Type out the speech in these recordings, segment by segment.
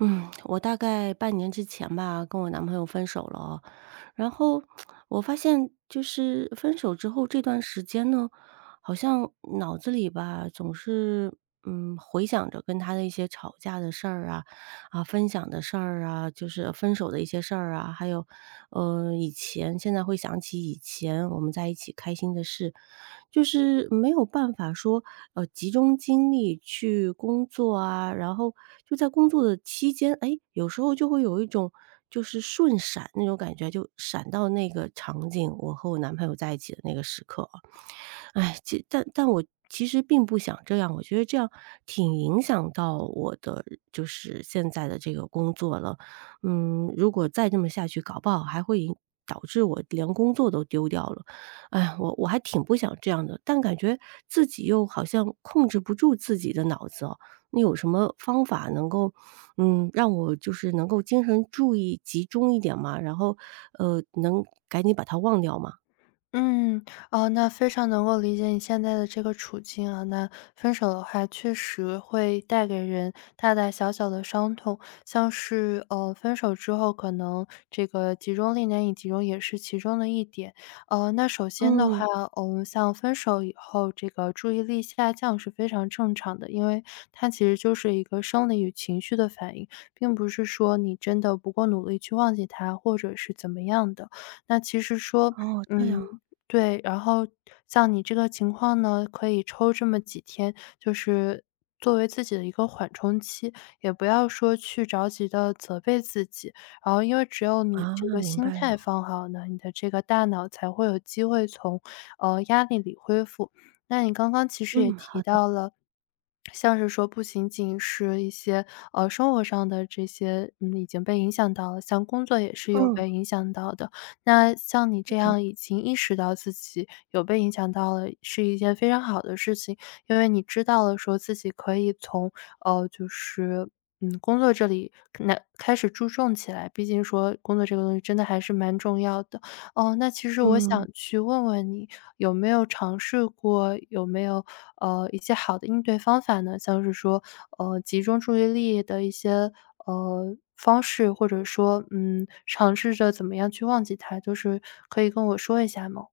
嗯，我大概半年之前吧，跟我男朋友分手了哦，然后我发现就是分手之后这段时间呢，好像脑子里吧总是回想着跟他的一些吵架的事儿啊，啊，分享的事儿啊，就是分手的一些事儿啊，还有，以前现在会想起以前我们在一起开心的事，就是没有办法说，集中精力去工作啊，然后就在工作的期间，哎，有时候就会有一种就是瞬闪那种感觉，就闪到那个场景，我和我男朋友在一起的那个时刻。哎，但我其实并不想这样，我觉得这样挺影响到我的就是现在的这个工作了。如果再这么下去，搞不好还会导致我连工作都丢掉了。哎，我还挺不想这样的，但感觉自己又好像控制不住自己的脑子哦。你有什么方法能够，让我就是能够精神注意集中一点嘛？然后，能赶紧把它忘掉吗？嗯，哦，那非常能够理解你现在的这个处境啊。那分手的话，确实会带给人大大小小的伤痛，像是分手之后可能这个集中力难以集中，也是其中的一点。那首先的话，嗯，像分手以后，这个注意力下降是非常正常的，因为它其实就是一个生理与情绪的反应，并不是说你真的不够努力去忘记它，或者是怎么样的。那其实说，哦，这嗯。样。对，然后像你这个情况呢，可以抽这么几天，就是作为自己的一个缓冲期，也不要说去着急的责备自己。然后因为只有你啊，这个明心白态了。放好呢，你的这个大脑才会有机会从，压力里恢复。那你刚刚其实也嗯，提好的，到了，像是说不仅仅是一些，生活上的这些，嗯，已经被影响到了，像工作也是有嗯，被影响到的。那像你是这的，样已经意识到自己有被影响到了，是一件非常好的事情，因为你知道了说自己可以从，呃，就是，嗯，工作这里那开始注重起来，毕竟说工作这个东西真的还是蛮重要的。哦，那其实我嗯想去问问你，有没有尝试过，一些好的应对方法呢？像是说，集中注意力的一些方式，或者说，嗯，尝试着怎么样去忘记它，就是可以跟我说一下吗？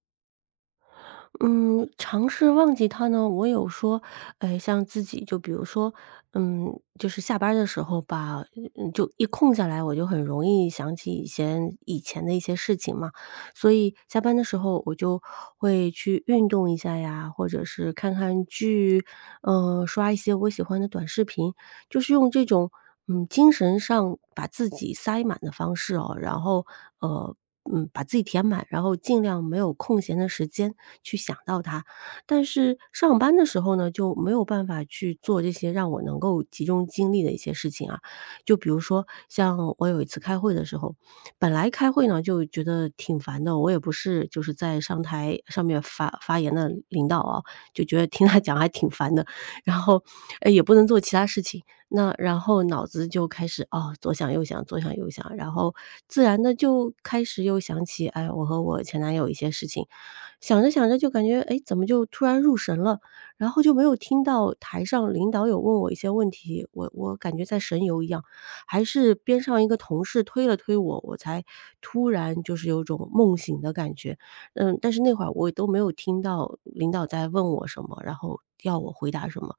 嗯，尝试忘记他呢，我有说，哎，像自己就比如说，嗯，就是下班儿的时候吧，就一空下来，我就很容易想起以前的一些事情嘛，所以下班的时候我就会去运动一下呀，或者是看看剧，刷一些我喜欢的短视频，就是用这种，精神上把自己塞满的方式哦，然后，呃，把自己填满，然后尽量没有空闲的时间去想到他。但是上班的时候呢，就没有办法去做这些让我能够集中精力的一些事情啊。就比如说像我有一次开会的时候，本来开会呢就觉得挺烦的，我也不是就是在上台上面发言的领导啊，就觉得听他讲还挺烦的，然后，也不能做其他事情。那然后脑子就开始，哦，左想右想左想右想，然后自然的就开始又想起，哎，我和我前男友一些事情。想着想着就感觉，哎，怎么就突然入神了，然后就没有听到台上领导有问我一些问题，我感觉在神游一样，还是边上一个同事推了推我，我才突然就是有种梦醒的感觉。但是那会儿我都没有听到领导在问我什么，然后要我回答什么，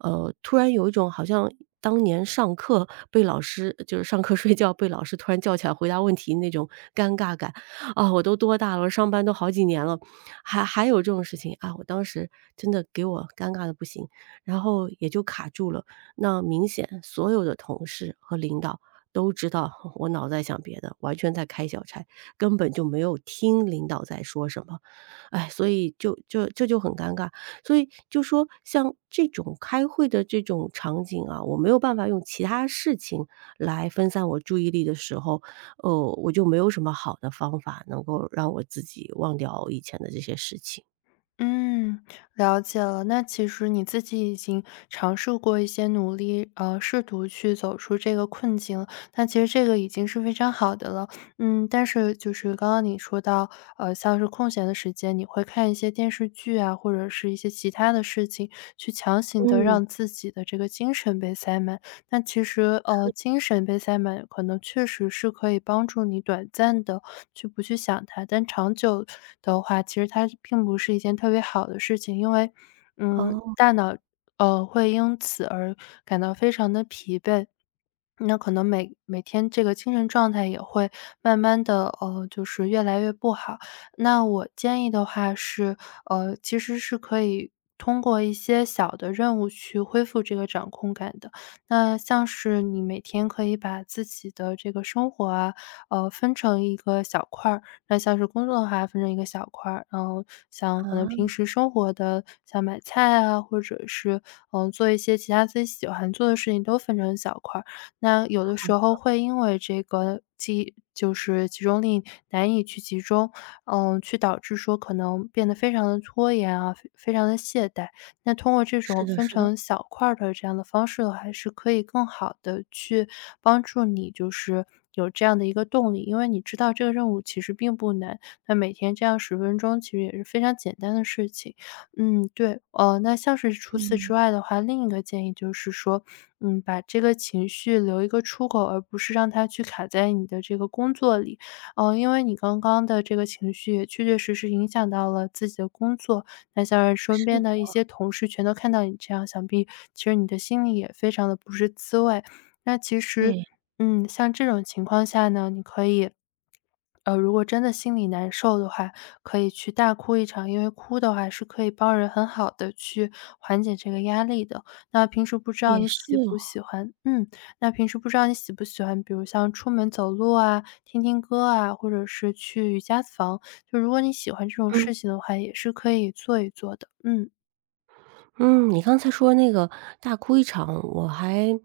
突然有一种好像当年上课被老师就是上课睡觉被老师突然叫起来回答问题那种尴尬感。啊，我都多大了，上班都好几年了，还有这种事情啊，我当时真的给我尴尬的不行，然后也就卡住了。那明显所有的同事和领导都知道我脑子在想别的，完全在开小差，根本就没有听领导在说什么。哎，所以就这就很尴尬。所以就说像这种开会的这种场景啊，我没有办法用其他事情来分散我注意力的时候，哦，我就没有什么好的方法能够让我自己忘掉以前的这些事情。嗯，了解了。那其实你自己已经尝试过一些努力，试图去走出这个困境了。那其实这个已经是非常好的了。嗯，但是就是刚刚你说到，像是空闲的时间，你会看一些电视剧啊，或者是一些其他的事情，去强行的嗯。让自己的这个精神被塞满。那其实，精神被塞满，可能确实是可以帮助你短暂的去不去想它，但长久的话，其实它并不是一件特别好的事情，因为，嗯，哦，大脑，会因此而感到非常的疲惫。那可能每每天这个精神状态也会慢慢的，就是越来越不好。那我建议的话是，其实是可以通过一些小的任务去恢复这个掌控感的。那像是你每天可以把自己的这个生活啊，分成一个小块儿，那像是工作的话分成一个小块儿，然后像可能啊，平时生活的，像买菜啊，或者是，嗯，做一些其他自己喜欢做的事情都分成小块儿。那有的时候会因为这个就是集中力难以去集中，嗯，去导致说可能变得非常的拖延啊，非常的懈怠。那通过这是种的分是的，成小块儿的这样的方式的话，是可以更好的去帮助你就是有这样的一个动力。因为你知道这个任务其实并不难，那每天这样十分钟其实也是非常简单的事情。嗯，对，哦，那像是除此之外的话，另一个建议就是说，嗯，把这个情绪留一个出口，而不是让它去卡在你的这个工作里。因为你刚刚的这个情绪也确确实实影响到了自己的工作，那像是身是边的一的，些同事全都看到你这样，想必其实你的心里也非常的不是滋味。那其实，对，嗯，像这种情况下呢，你可以如果真的心里难受的话，可以去大哭一场，因为哭的话是可以帮人很好的去缓解这个压力的。那平时不知道也你是喜不哦。喜欢嗯，那平时不知道你喜不喜欢，比如像出门走路啊、听听歌啊，或者是去瑜伽房，就如果你喜欢这种事情的话，也是可以做一做的，嗯。嗯，你刚才说那个大哭一场，我还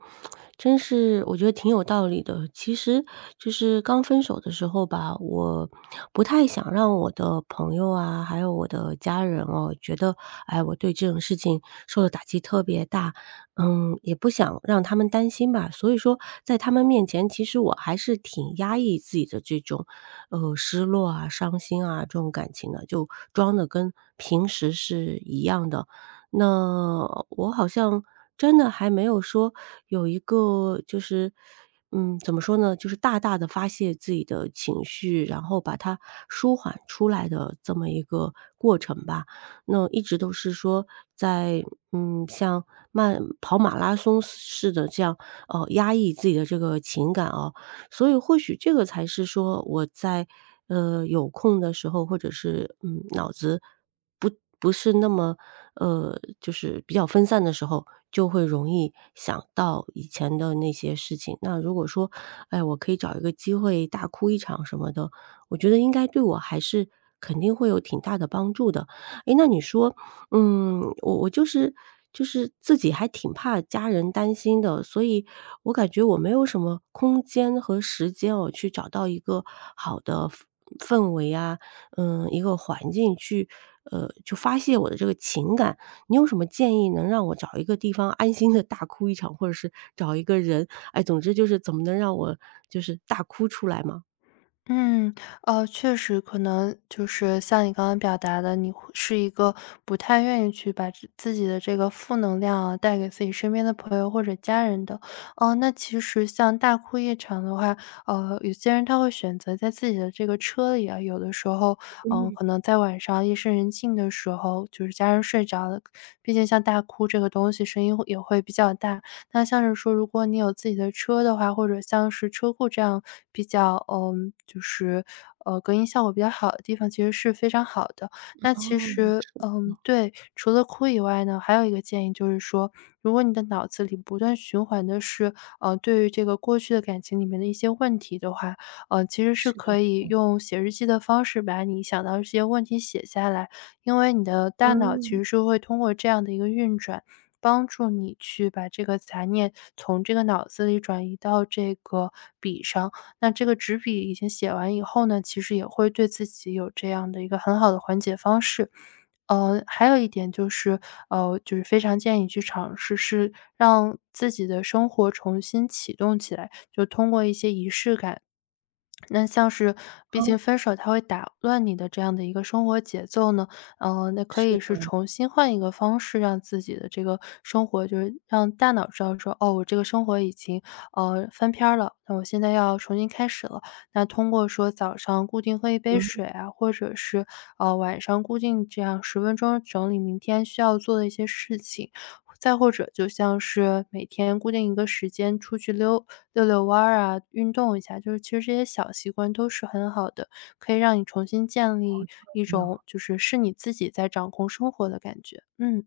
真是我觉得挺有道理的。其实就是刚分手的时候吧，我不太想让我的朋友啊，还有我的家人哦，觉得哎，我对这种事情受的打击特别大，也不想让他们担心吧。所以说，在他们面前，其实我还是挺压抑自己的这种失落啊、伤心啊这种感情的，就装的跟平时是一样的。那我好像真的还没有说有一个就是，怎么说呢，就是大大的发泄自己的情绪，然后把它舒缓出来的这么一个过程吧。那一直都是说在，像慢跑马拉松似的这样，压抑自己的这个情感啊。所以或许这个才是说我在，有空的时候，或者是，脑子不不是那么就是比较分散的时候，就会容易想到以前的那些事情。那如果说，哎，我可以找一个机会大哭一场什么的，我觉得应该对我还是肯定会有挺大的帮助的。哎，那你说，我就是自己还挺怕家人担心的，所以我感觉我没有什么空间和时间我去找到一个好的氛围啊，一个环境去，就发泄我的这个情感。你有什么建议能让我找一个地方安心的大哭一场，或者是找一个人，哎，总之就是怎么能让我就是大哭出来吗？嗯，确实可能就是像你刚刚表达的，你会是一个不太愿意去把自己的这个负能量啊，带给自己身边的朋友或者家人的。哦，那其实像大哭一场的话，有些人他会选择在自己的这个车里啊，有的时候，嗯，可能在晚上夜深人静的时候，就是家人睡着了，毕竟像大哭这个东西，声音会也会比较大，那像是说，如果你有自己的车的话，或者像是车库这样比较，嗯，就是隔音效果比较好的地方，其实是非常好的。那其哦，实，嗯，对，除了哭以外呢，还有一个建议就是说，如果你的脑子里不断循环的是，对于这个过去的感情里面的一些问题的话，其实是是的，可以用写日记的方式把你想到的这些问题写下来，因为你的大脑其嗯，实是会通过这样的一个运转。帮助你去把这个杂念从这个脑子里转移到这个笔上。那这个纸笔已经写完以后呢，其实也会对自己有这样的一个很好的缓解方式。还有一点就是，就是非常建议去尝试，是让自己的生活重新启动起来，就通过一些仪式感那像是毕哦，竟分手它会打乱你的这样的一个生活节奏呢，那可是以的，是重新换一个方式，让自己的这个生活就是让大脑知道说，哦，我这个生活已经，翻篇儿了，那我现在要重新开始了。那通过说早上固定喝一杯水啊，或者是，晚上固定这样十分钟整理明天需要做的一些事情，再或者就像是每天固定一个时间出去遛遛弯儿啊，运动一下，就是其实这些小习惯都是很好的，可以让你重新建立一有。种就是是你自己在掌控生活的感觉。嗯。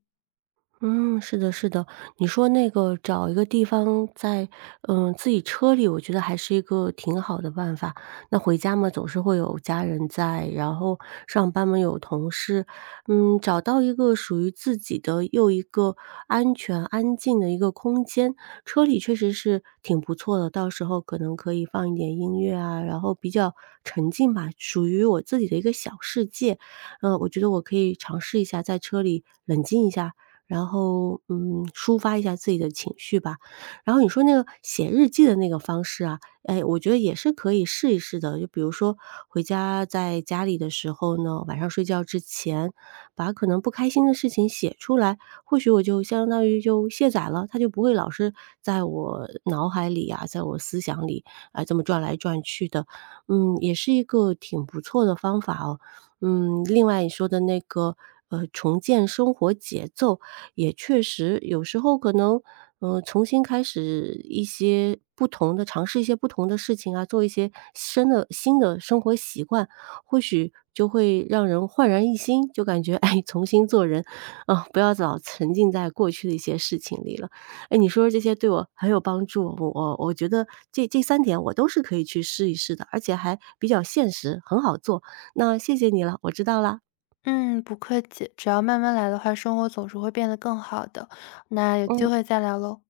嗯，是的，是的。你说那个找一个地方在，自己车里，我觉得还是一个挺好的办法。那回家嘛，总是会有家人在，然后上班嘛有同事，找到一个属于自己的又一个安全、安静的一个空间，车里确实是挺不错的。到时候可能可以放一点音乐啊，然后比较沉浸吧，属于我自己的一个小世界。我觉得我可以尝试一下在车里冷静一下。然后，抒发一下自己的情绪吧。然后你说那个写日记的那个方式啊，哎，我觉得也是可以试一试的。就比如说回家在家里的时候呢，晚上睡觉之前，把可能不开心的事情写出来，或许我就相当于就卸载了，它就不会老是在我脑海里啊，在我思想里啊这么转来转去的。也是一个挺不错的方法哦。另外你说的那个，重建生活节奏，也确实有时候可能，重新开始一些不同的尝试一些不同的事情啊，做一些新的生活习惯，或许就会让人焕然一新，就感觉，哎，重新做人，啊，不要老沉浸在过去的一些事情里了。哎，你说的这些对我很有帮助，我觉得这三点我都是可以去试一试的，而且还比较现实，很好做。那谢谢你了，我知道了，嗯，不客气，只要慢慢来的话，生活总是会变得更好的。那有机嗯。会再聊喽。